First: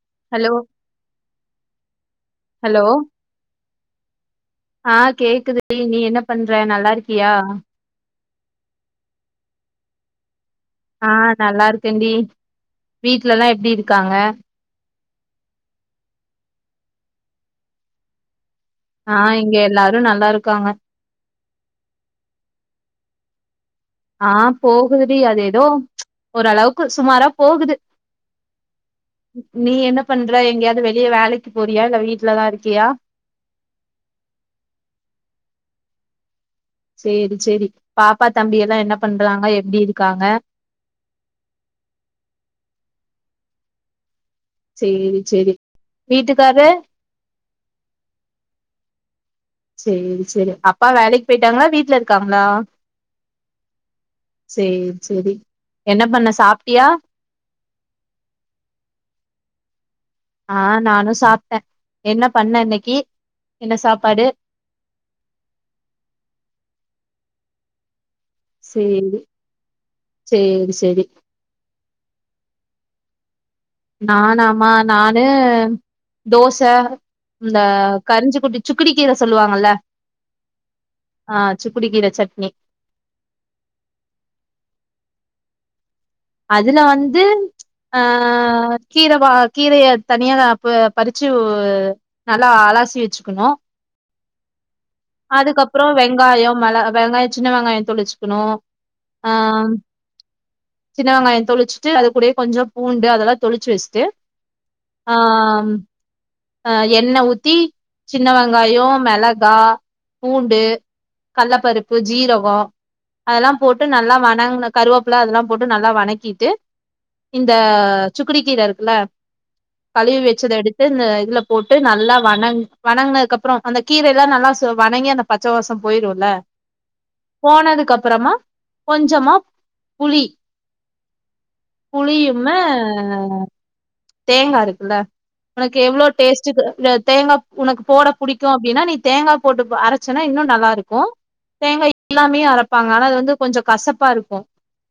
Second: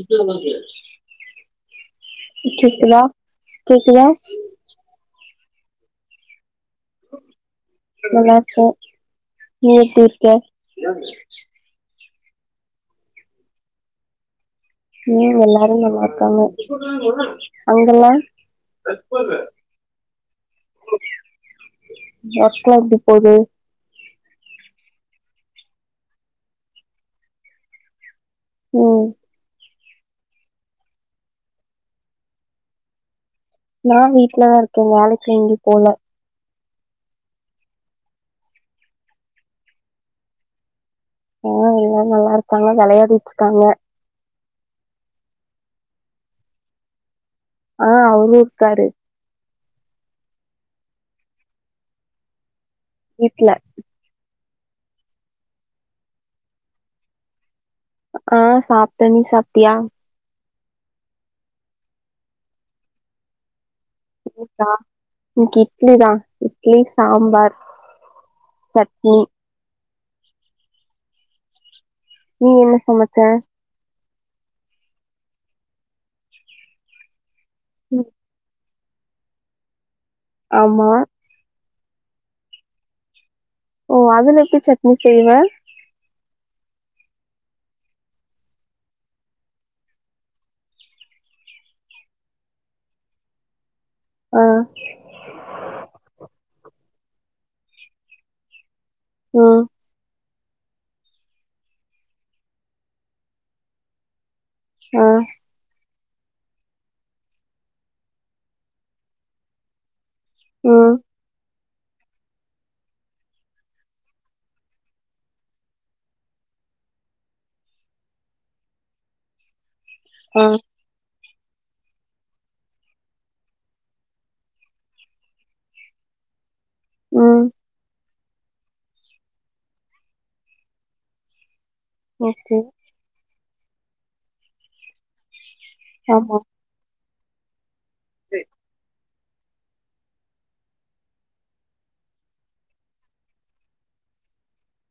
இப்ப ஹலோ என்னாது ஹலோ கேக்குதா கேக்குதா கேக்குது நீ என்ன பண்ற நல்லாருக்கியா அ நீ எப்டி இருக்க ஆ நல்லாருக்கேன்டி வீட்லலா எப்டி இருக்காங்க ம் எல்லாரு நல்லாருக்காங்க அங்கல்லா ஆ இங்க எல்லாரு நல்லாருக்காங்க ஒர்க்லா எப்டி போது ஆ போகுதுடி அது எதோ ஓரளவுக்கு சுமாரா போகுது ம் நீ என்ன பண்ற எங்கயாது வெளிய வேலைக்கு போறியா இல்ல வீட்லதா இருக்கியா நா வீட்லதா இருக்கே வேலைக்கு எங்யு போல சேரி சேரி பாப்பா தம்பி எல்லா என்ன பண்றாங்க எப்டி இருக்காங்க ஆ எல்லா நல்லாருக்காங்க வெளையாடிட்ருக்காங்க சேரி சேரி வீட்டுகாரு ஆ அவுரு இருக்காரு சேரி சேரி அப்பா வேலைக் போய்ட்டாங்ளா வீட்ல இருக்காங்ளா வீட்ல சேரி சேரி என்ன பண்ண சாப்டியா ஆ சாப்டே நீ சாப்டியா ஆ நானு சாப்டே என்ன பண்ண இன்னிகி இன்னிகா இன்னிகி இட்லிதா இட்லி சாம்பார் சட்னி சேரி சேரி சேரி நீ என்ன சமச்ச நானாமா நானு தோச இந்த ம், கரிஞ்சு குடி சுக்குடி கீர சொல்லுவாங்கல்ல ஆமா சுகுடிகீர சட்னி ஓ அதுல எப்டி சட்னி செய்வ அதுல வந்து ஆ கீர வா கீரைய தனிய நா அப்ப பறிச்சு நல்லா அலாசி வெச்சுகுணு ஆ அதுக்கப்றோ வெங்காயொ மெள வெங்காயொ சின்ன வெங்காயொ தொளிச்சுகுணு ஆ ம் சின்ன வெங்காயொ தொளிச்சுட்டு அது கூடயே கொஞ்சோ பூண்டு அதல்லா தொளிச்சு வெஸ்ட்டு ஆ ஆம் ஆ எண்ண ஊத்தி சின்ன வெங்காய மெளகா பூண்டு ம் கள்ளப்பருப் இப்போ ஜீரக அதெல்லா போட்டு நல்லா வணங்க கருவேப்பலா அதெல்லா போட்டு நல்லா வணக்கிட்டு இந்த சுக்குடி கீர இருக்குல கழுவி ஆ வச்சத எடுத்து இந்த இதுலப் போட்டு நல்லா வணங் வணங்குனதுக்கப்பறோ அந்த கீர எல்லா நல்லா சு வணங்கி அந்த பச்சவாச போயிருல்ல ம் போனதுக்கு அப்பறமா கொஞ்சமா புளி ஓகே. புளியும்மை தேங்கா இருக்குல்ல உனக்கு எவ்வளோ ஆமா. டேஸ்டு தேங்கா உனக் போட புடிக்கு அப்டின்னா நீ தேங்கா போட்டு அரைச்சனா இன்னு நல்லாருக்கு தேங்கா இல்லாமயே அரைப்பாங்க ஆனா அது வந்து கொஞ்சம் கசப்பா இருக்கு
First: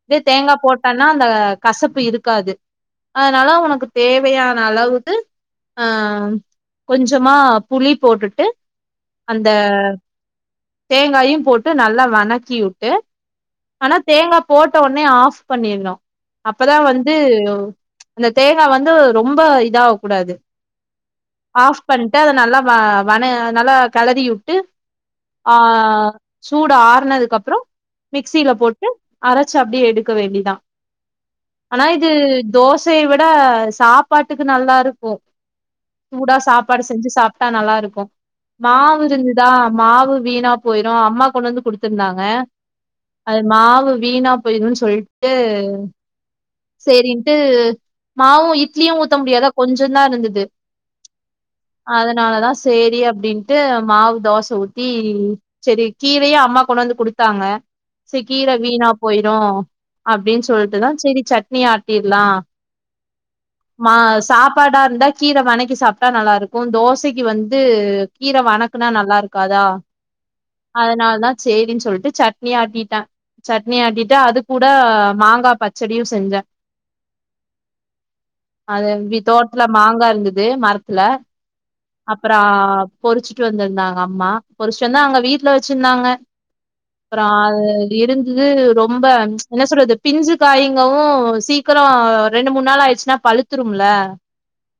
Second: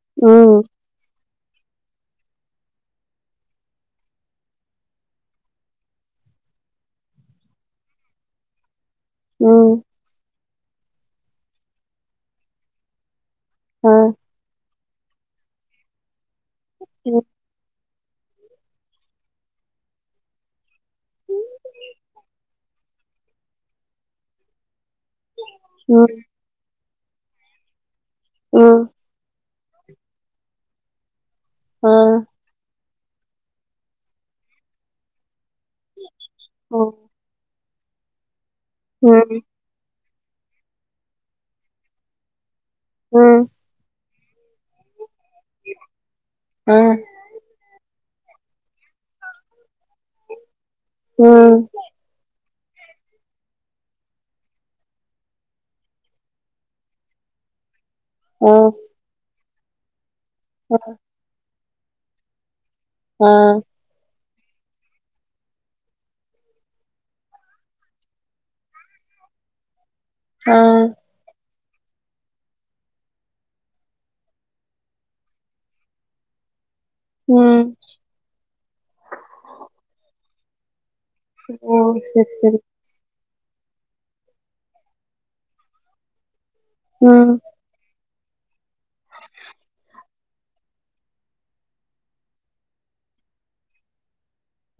இதே தேங்கா ம். போட்டன்னா அந்த கசப்பு இருக்காது அதனால உனக்கு தேவையான அளவுக்கு ஆ கொஞ்சமா புளி போட்டுட்டு அந்த ம். தேங்காயு போட்டு நல்லா வணக்கி வுட்டு ஆ. ஆனா தேங்கா போட்ட ஒனே ஆஃப் பண்ணிரணு அப்பதா வந்து ம். அந்த தேங்கா வந்து ரொம்ப இதாவ கூடாது ஆஃப் பண்ட்டு அத நல்லா வ வன நல்லா களறி விட்டு ஆ ம். சூடாறுனதுகக்கப்பற மிக்சில ம். போட்டு அரச் அப்டி எடுக்க வேண்டிதா ஆனா ஆ. இது தோசையை வி ட சாப்பாட்டுக்கு நல்லாருக்கு சூடா ஓ. சாப்பாடு செஞ்சு சாப்ட்டா நல்லாருக் மாவு ம். இருந்துதா மாவு வீணா போயிரு அம்மா கொண்டு வந்து குடுத்திருந்தாங்க ம். அது மாவு வீணாப் போய்ரும்ன் சொல்ட்டு ஆ. செரின்ட்டு மாவு இட்லியு ஊத்த முடியாத கொஞ்சந்தா இருந்தது ம். அதனாலதா செரி அப்டின்ட்டு மாவு தோசை ஊத்தி செரி கீரையு அம்மா கொண்டு வந்து குடுத்தாங்க ச ஓ. கீரை வீணா போயிரு அப்டின்னு சொல்ட்டுதா செரி சட்னி ஆட்டிடலா ஆ சாப்பாட இருந்தா கீர வணக்கி சாப்ட்டா நல்லாருக்கு தோசைக்கு வந்து கீர வணக்குனா நல்லாருக் இருக்காதா ஆ. அதனால தா சேரினு சொல்லிட்டு சட்னி ஆட்டிட்டே சட்னி ஆட்டிட்டா அது கூட மாங்கா பச்சடியு செஞ்சே ம். அது அப்டி தோட்டத்ல மாங்கா இருந்தது மர ல ஓ! சரி, அப்பற சரி. பொறிச் டு வந்திருந்தாங்க அம்மா பொருச்சுட்டு வந்து அங்க வீட்ல வச்சிருந்தாங்க அப்புற ம். அது இருந்து இது ரொம்ப என்ன சொல்றது பிஞ்சு காயிங்கவு சீக்கிர ரெண்டு மூணு நாள்ளாயிடுச்சுன்னா பழுத்துரும்ல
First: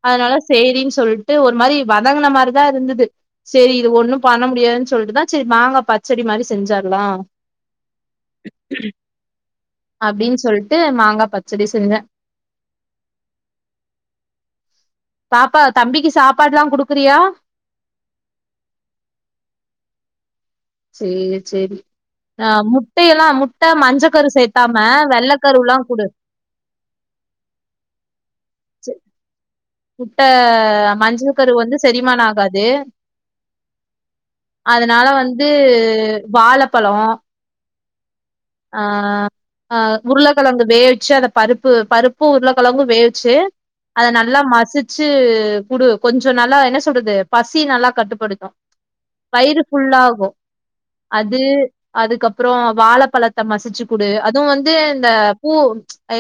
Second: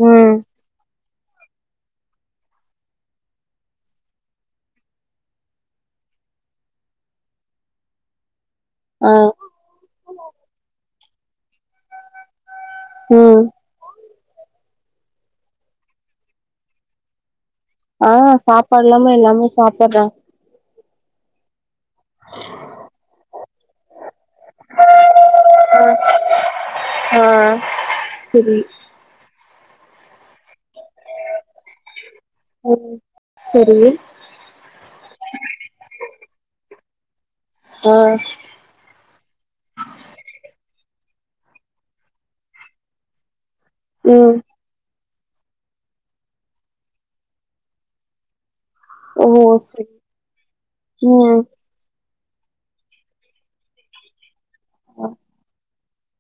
ம். அதனால சேரின் சொல் ஒரு மாரி வதங்குன மாதிரிதா இருந்தது செரி இது ஒண்ணு பண்ண முடியாதுன் சொல்லிட்டுதா செரி மாங்கா பச்சடி மாரி செஞ்சர்லா ஆ. அப்டின்னு சொல்ட்டு மாங்கா பச்சடி செஞ்சே ம் பாப்பா தம்பிக்கு சாப்பாட்ல்லா குடுக்குறியா ஆ சாப்பாட்லாமே எல்லாமே சாப்பறோ சாரி சரி ஆ முட்டையெல்லா முட்ட மஞ்ச கரு சேத்தாம வெள்ள கருல்லா ஆ. குடு ஆ சரி முட்ட மஞ்ச கரு வந்து சரி மான ஆகாது ம். சரி. அதனால வந்து வாழப் பலோ ஆ ஆஹ் அஹ் உருளைக்கெழங்கு வேவிச்சு அந்த பருப்பு பருப்பும் உருளைக்கெழங்கும் வேவிச்சு அத ம். நல்லா மசிச்சு குடு கொஞ்சம் நல்லா என்ன சொல்றது பசி நல்லா கட்டுப்படுத்தும் ஓ! வயிறு சரி. ஃபுல்லாகும் அது ம். அதுக்கப்புறம் வாழைப்பழத் த மசிச்சு குடு அதுவும் வந்து அ இந்த பூ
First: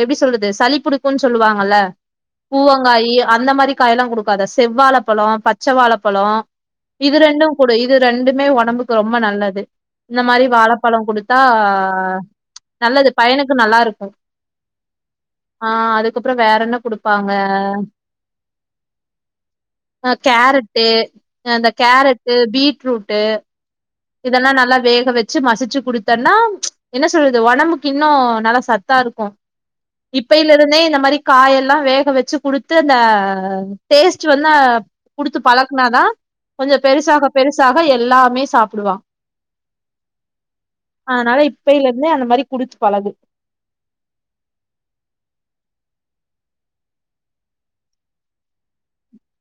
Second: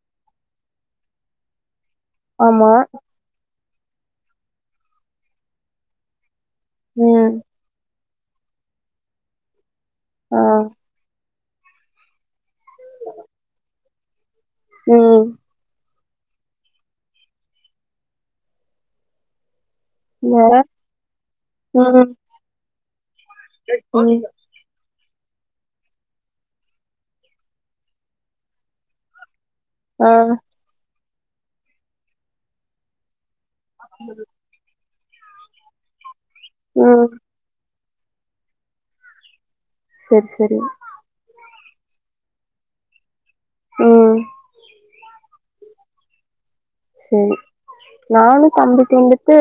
எப்படி சொல்றது சளிப்புடிக்கும்ன்னு சொல்லுவாங்கல்ல ஆமா. பூவங்காயி அந்த மாதிரி காயொல்லாம் கொடுக்காத செவ்வாழை பழோ பச்சை வாழைப்பழோ இது ம். ரெண்டும் கொடு இது ரெண்டுமே உடம்புக்கு ரொம்ப நல்லது இந்த ஆ. மாதிரி வாழைப்பழோ கொடுத் தா நல்லது பையனுக்கும் நல்லா இருக்கும் உம் அதுக்கப்புறம் வேற என்ன குடுப்பாங்க அஹ வேற? கேரட்டு அந்த ம். கேரட்டு பீட்ரூட்டு் ம். இதல்லா நல்லா வேக் வச்சு மசிச்சு குடுத்தேன்னா என்ன சொல்றது உடம்புக்கு இன்னும் நல்லா சத்தா இருக்கும் ஆ. இப்பியிலே இருந்தே இந்த மாதிரி காய எல்லாம் வேக வச்சு குடுத்து அந்த டேஸ்ட் வந்து கொடுத்து பழக்கனாதான் கொஞ்சம் ம். பெருசாக பெருசாக எல்லாமே சாப்பிடுவான் சரி சரி இப்பையில இருந்தே அந்த மாதிரி குடுத்து பழகு ம்ஹ் சரி நானும் தம்பிக்கு வந்துட்டு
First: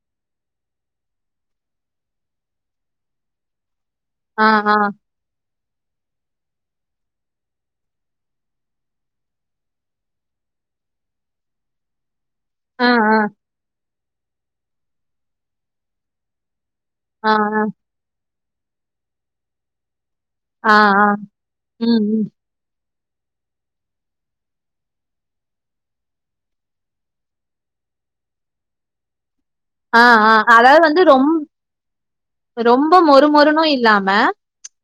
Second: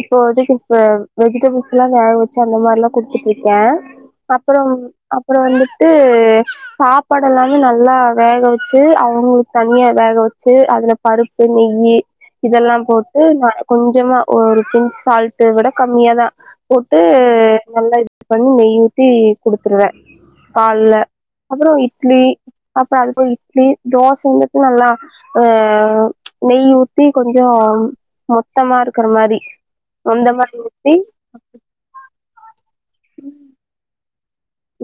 இப்போ வதுக்கு இப்ப வெஜிடபிள்ஸ் எல்லாம் வேக வச்சா அந்த மாதிரல்லாம் குடுத்துட்டு இருக்கேன் ஆ அப்புறம் ஆ அப்புறம் வந்துட்டு சாப்பாடு எல்லாமே நல்லா வேக வச்சு அவங்களுக்கு தனியா வேக வச்சு அதுல பருப்பு நெய்யி இதெல்லாம் ஆ போட்டு ந கொஞ்ச கொஞ்சமா ஒரு பிஞ்ச் சால்ட விட கம்மியா தான் போட்டு ஆ ஆ ஆ நல்லா பண்ணி நெய் ஊத்தி குடுத்துருவேன் ஆ கால்ல ஆ அப்புறம் ம் ம் இட்லி அப்புறம் அது போய் இட்லி தோசை வந்துட்டு நல்லா அஹ் ஹ நெய் ஊத்தி கொஞ்சம் மொத்தமா இருக்கற மாரி ஆஹ் அந்த ஆஹ் மாரி அதாவது ஊத்தி வந்து ரொம் ரொம்ப மொறுமொறுனும் இல்லாம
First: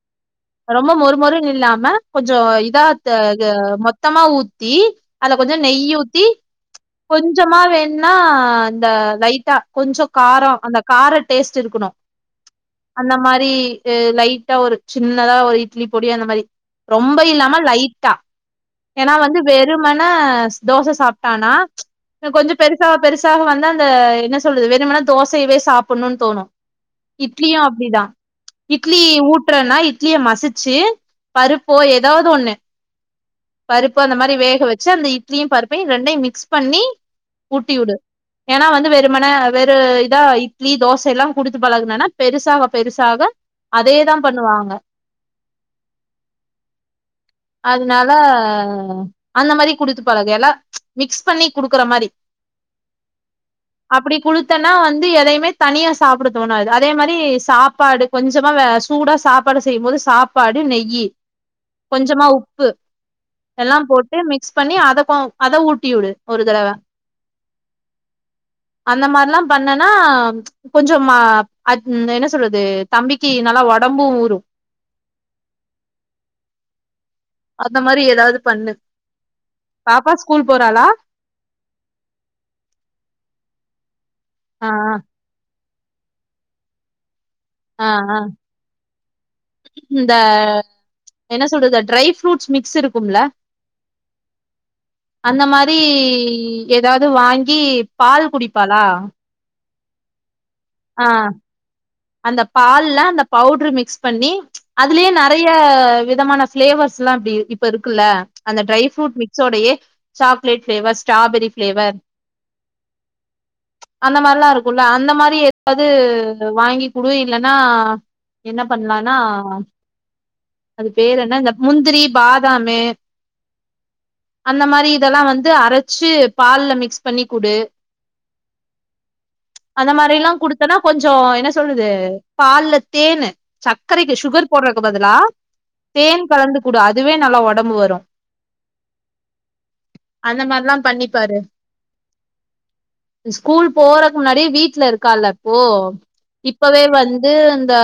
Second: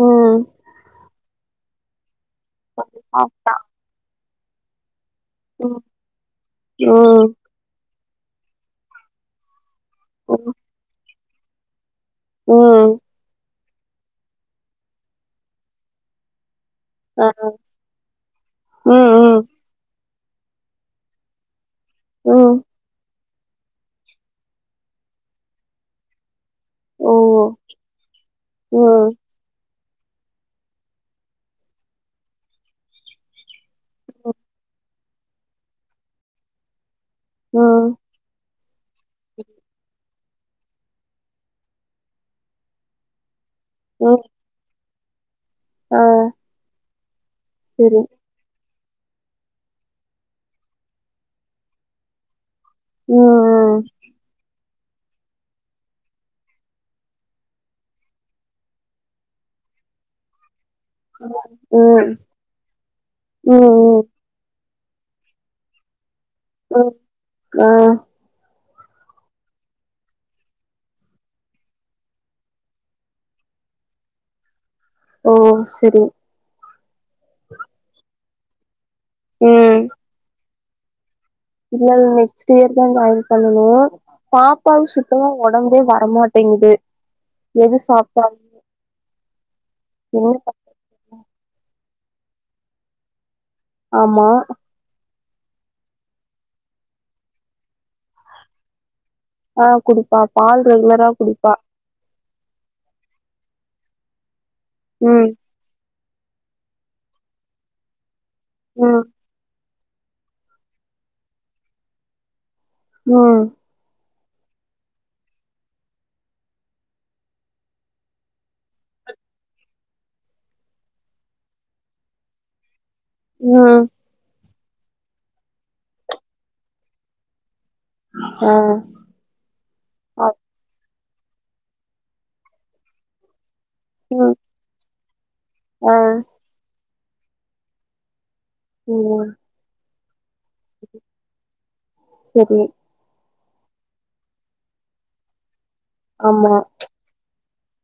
ம் ரொம்ப மொறுமொறுன்னு இல்லாம கொஞ்சம் இதா சாப்ட்டா மொத்தமா ஊத்தி அதை கொஞ்சம் நெய் ம் ஊத்தி ம் கொஞ்சமா வேணும்னா இந்த லைட்டா கொஞ்சம் ம் காரம் அந்த கார டேஸ்ட் இருக்கணும் ம் அந்த மாரி லைட்டா ஒரு சின்னதா ஒரு இட்லி பொடிய அந்த மாரி ரொம்ப ஆ இல்லாம லைட்டா ம் ஏன்னா வந்து ம் வெறுமண் ணா தோசை சாப்பிட்டானா ம் கொஞ்சம் பெருசா பெருசாக வந்து அந்த என்ன சொ ல்றது வேறும்னா தோசையவே சாப்பிடணும்னு தோணும் ஓ இட்லியும் அப்டிதான் இட்லி ம் ஊட்டுறேன்னா இட்லிய மசிச்சு பருப்போ ஏதாவது ஒண்ணு பருப்பு அந்த மாதிரி வேக வச்சு அந்த இட்லியும் பருப்பையும் ரெண்டையும் மிக்ஸ் பண்ணி ஊட்டி ம் வுடு ஏன்னா வந்து வெறுமன வேறு இதா இட்லி தோசை எல்லாம் குடுத்து பழகுனன்னா பெருசாக பெருசாக அதேதான் பண்ணுவாங்க ஆஹ் அதனால அந்த மாரி குடுத்து பழகு எல்லாம் மிக்ஸ் பண்ணி குடுக்குற மாரி உம் அப்படி குடுத்த தன்னா வந்து எதையுமே தனியா சாப்பிட தோணும்து அதே மாதிரி சாப்பாடு கொஞ்சமா வே சூடா சாப்பாடு செய்யும்போது சாப்பாடு நெய்யி ம் கொஞ்சமா உப்பு ம் எல்லாம் ம் போட்டு மிக்ஸ் பண்ணி அதப்ப அத ஊட்டிவிடு ஹம் க அந்த மாரிலா பண்ணேனா கொஞ்சமா என்ன சொல்றது தம்பிக்கு நல்லா ஒடம்பு ஊரு ஓ செரி அந்த மாரி எதாவது பண்ணு ம் பாப்பா ஸ்கூல் போறாளா இல்ல இல்ல நெக்ஸ்ட் இயர்தா ஜாயின் பண்ணணு ஆ பாப்பாவு சுத்தமா ஒட ஒடம்பே வரமாட்டேங்குது எது ஆ ஆ சாப்ட்டாலு இந்த என்ன [inaudible] என்ன சொல்றது ட்ரை ஃப்ரூட்ஸ் மிக்ஸ் இருக்கும்ல ஆமா அந்த மாரி எதாவது வாங்கி பால் குடிப்பாளா ஆ குடிப்பா பால் ஆ ரெகுலரா குடிப்பா அந்த பால்ல அந்த பவுடரு மிக்ஸ் பண்ணி அதுலயே ம் நெறைய விதமான பிளேவர்ஸ்லா இப்டி இப்ப இருக்குல்ல அந்த ட்ரை ம் ஃப்ரூட் மிக்ஸோடையே சாக்லேட் ஃப்ளேவர் ஸ்ட்ராபெரி ஃப்ளேவர் ம் அந்த மாரிலா இருக்குல்ல அந்த மாரி அது வாங்கி குடு இல்லனா என்ன பண்லான்னா அது பேரு என்ன இந்த முந்திரி பாதாமு ம் அந்த மாரி இதெல்லா வந்து அரச்சு பால்ல மிக்ஸ் பண்ணிக்குடு ஆ அ அப்பனா கொஞ்சோ என்ன சொல்லுது பால்ல தேனு சக்கரைக்கு ம் சுகர் போடுறக்கு பதிலா ஆ தேன் கலந்து குடு அதுவே நல்லா ஒடம்பு வரு ஓம் அந்த மாரிலா பண்ணிப்பாரு சரி ஸ்கூல் போறக்கு முன்னாடி வீட்ல இருக்கால்ல இப்போ ஆமா இப்பவே வந்து இந்த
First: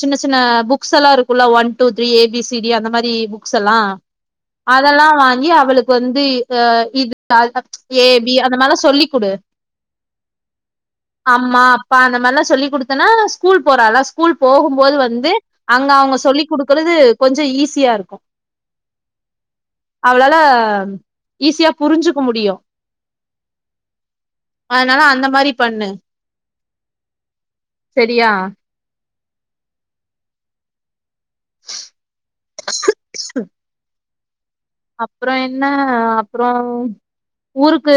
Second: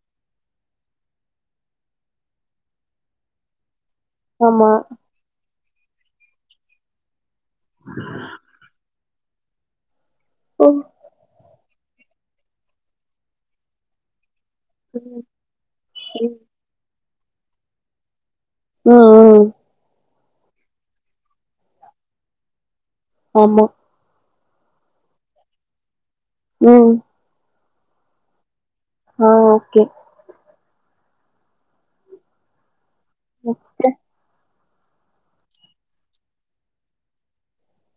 சின்ன சின்ன புக்ஸ் எல்லா இருக்குல்ல ஒன் டூ த்ரீ ஏபிசிடி அந்த மாரி புக்ஸ் எல்லா ஆமா அதெல்லா வாங்கி அவளுக்கு வந்து அ இது ஆல்ஃப ஏபி அந்த மாரிலா சொல்லி குடு ம் அம்மா இப்ப அந்த மாரிலா சொல்லி குடுத்தேன்னா ஸ்கூல் போறாள ஸ்கூல் போகும்போது ம் வந்து அங்க அவுங்க சொல்லிக் குடுக்குறது கொஞ்ச ஈஸியா இருக்கு ம் ம் அவளால ஈஸியா புரிஞ்சுக்க முடியு ஆமா அதுனால அந்த மாரி பண்ணு ம் செரியா ஆ ஓகே நெக்ஸ்டு அப்புற என்ன அப்புறோ ஊருக்கு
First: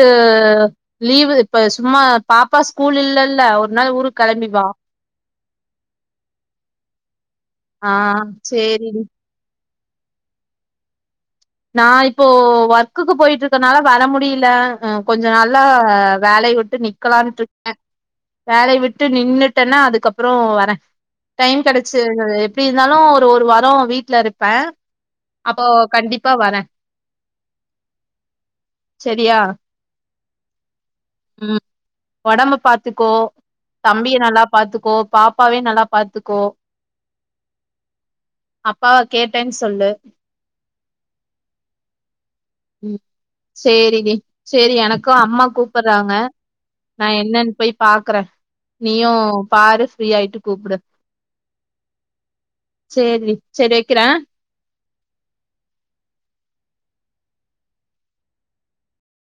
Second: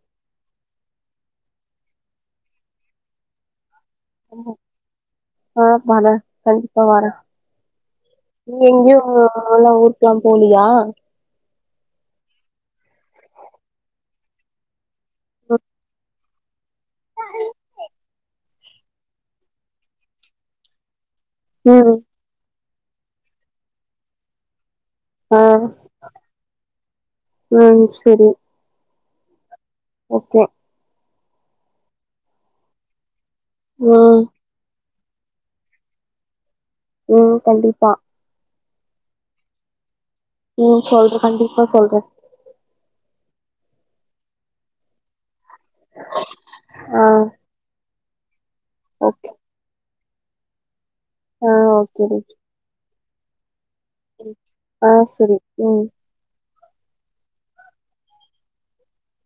லீவு இப்ப சும்மா பாப்பா ஸ்கூல் இல்லல்ல ஒரு னா ஊருக் கெளம்பி வா ஆமாள கண்டிப்பா வரே ஆ நீ எங்கேயு சேரிடி [unintelligible] ஊருக் லா போனியா நா இப்போ ஒர்க்குக்கு போயிட்டு இருக்கனால வர முடியல கொஞ்ச ம் நல்லா வேலைய விட்டு நிக்கலான்ட்டுருக்கே வேலைய விட்டு நின்னுட்டேன்னா அதுக்கப்பறோ வரே டைம் கெடச்சு ம் எப்டி இருந்தாலு ஒரு ஒரு வாரோ வீட்டுல இருப்பே ஆ அப்போ கண்டிப் ம் செரி செரியா ஓகே ம் ஒடம்பு பாத்துக்கோ ம் தம்பிய நல்லா பாத்துக்கோ பாப்பாவையோ நல்லா பாத்துக்கோ ம் கண்டிப்பா அப்பாவா கேட்டேன் சொல்லு ம் சொல்றே கண்டிப்பா சொல்றே ம் சேரி டி சேரி எனக்கு அம்மா கூப்புறாங்க ஆ நா என்னன் போய் பாக்குறே நீயு ஓகே பாரு ஃப்ரீ ஆயிட்டு கூப்புடு ஆ ஓகே டி சேரி டி செரி வெக்கிறே ஆ செரி ம்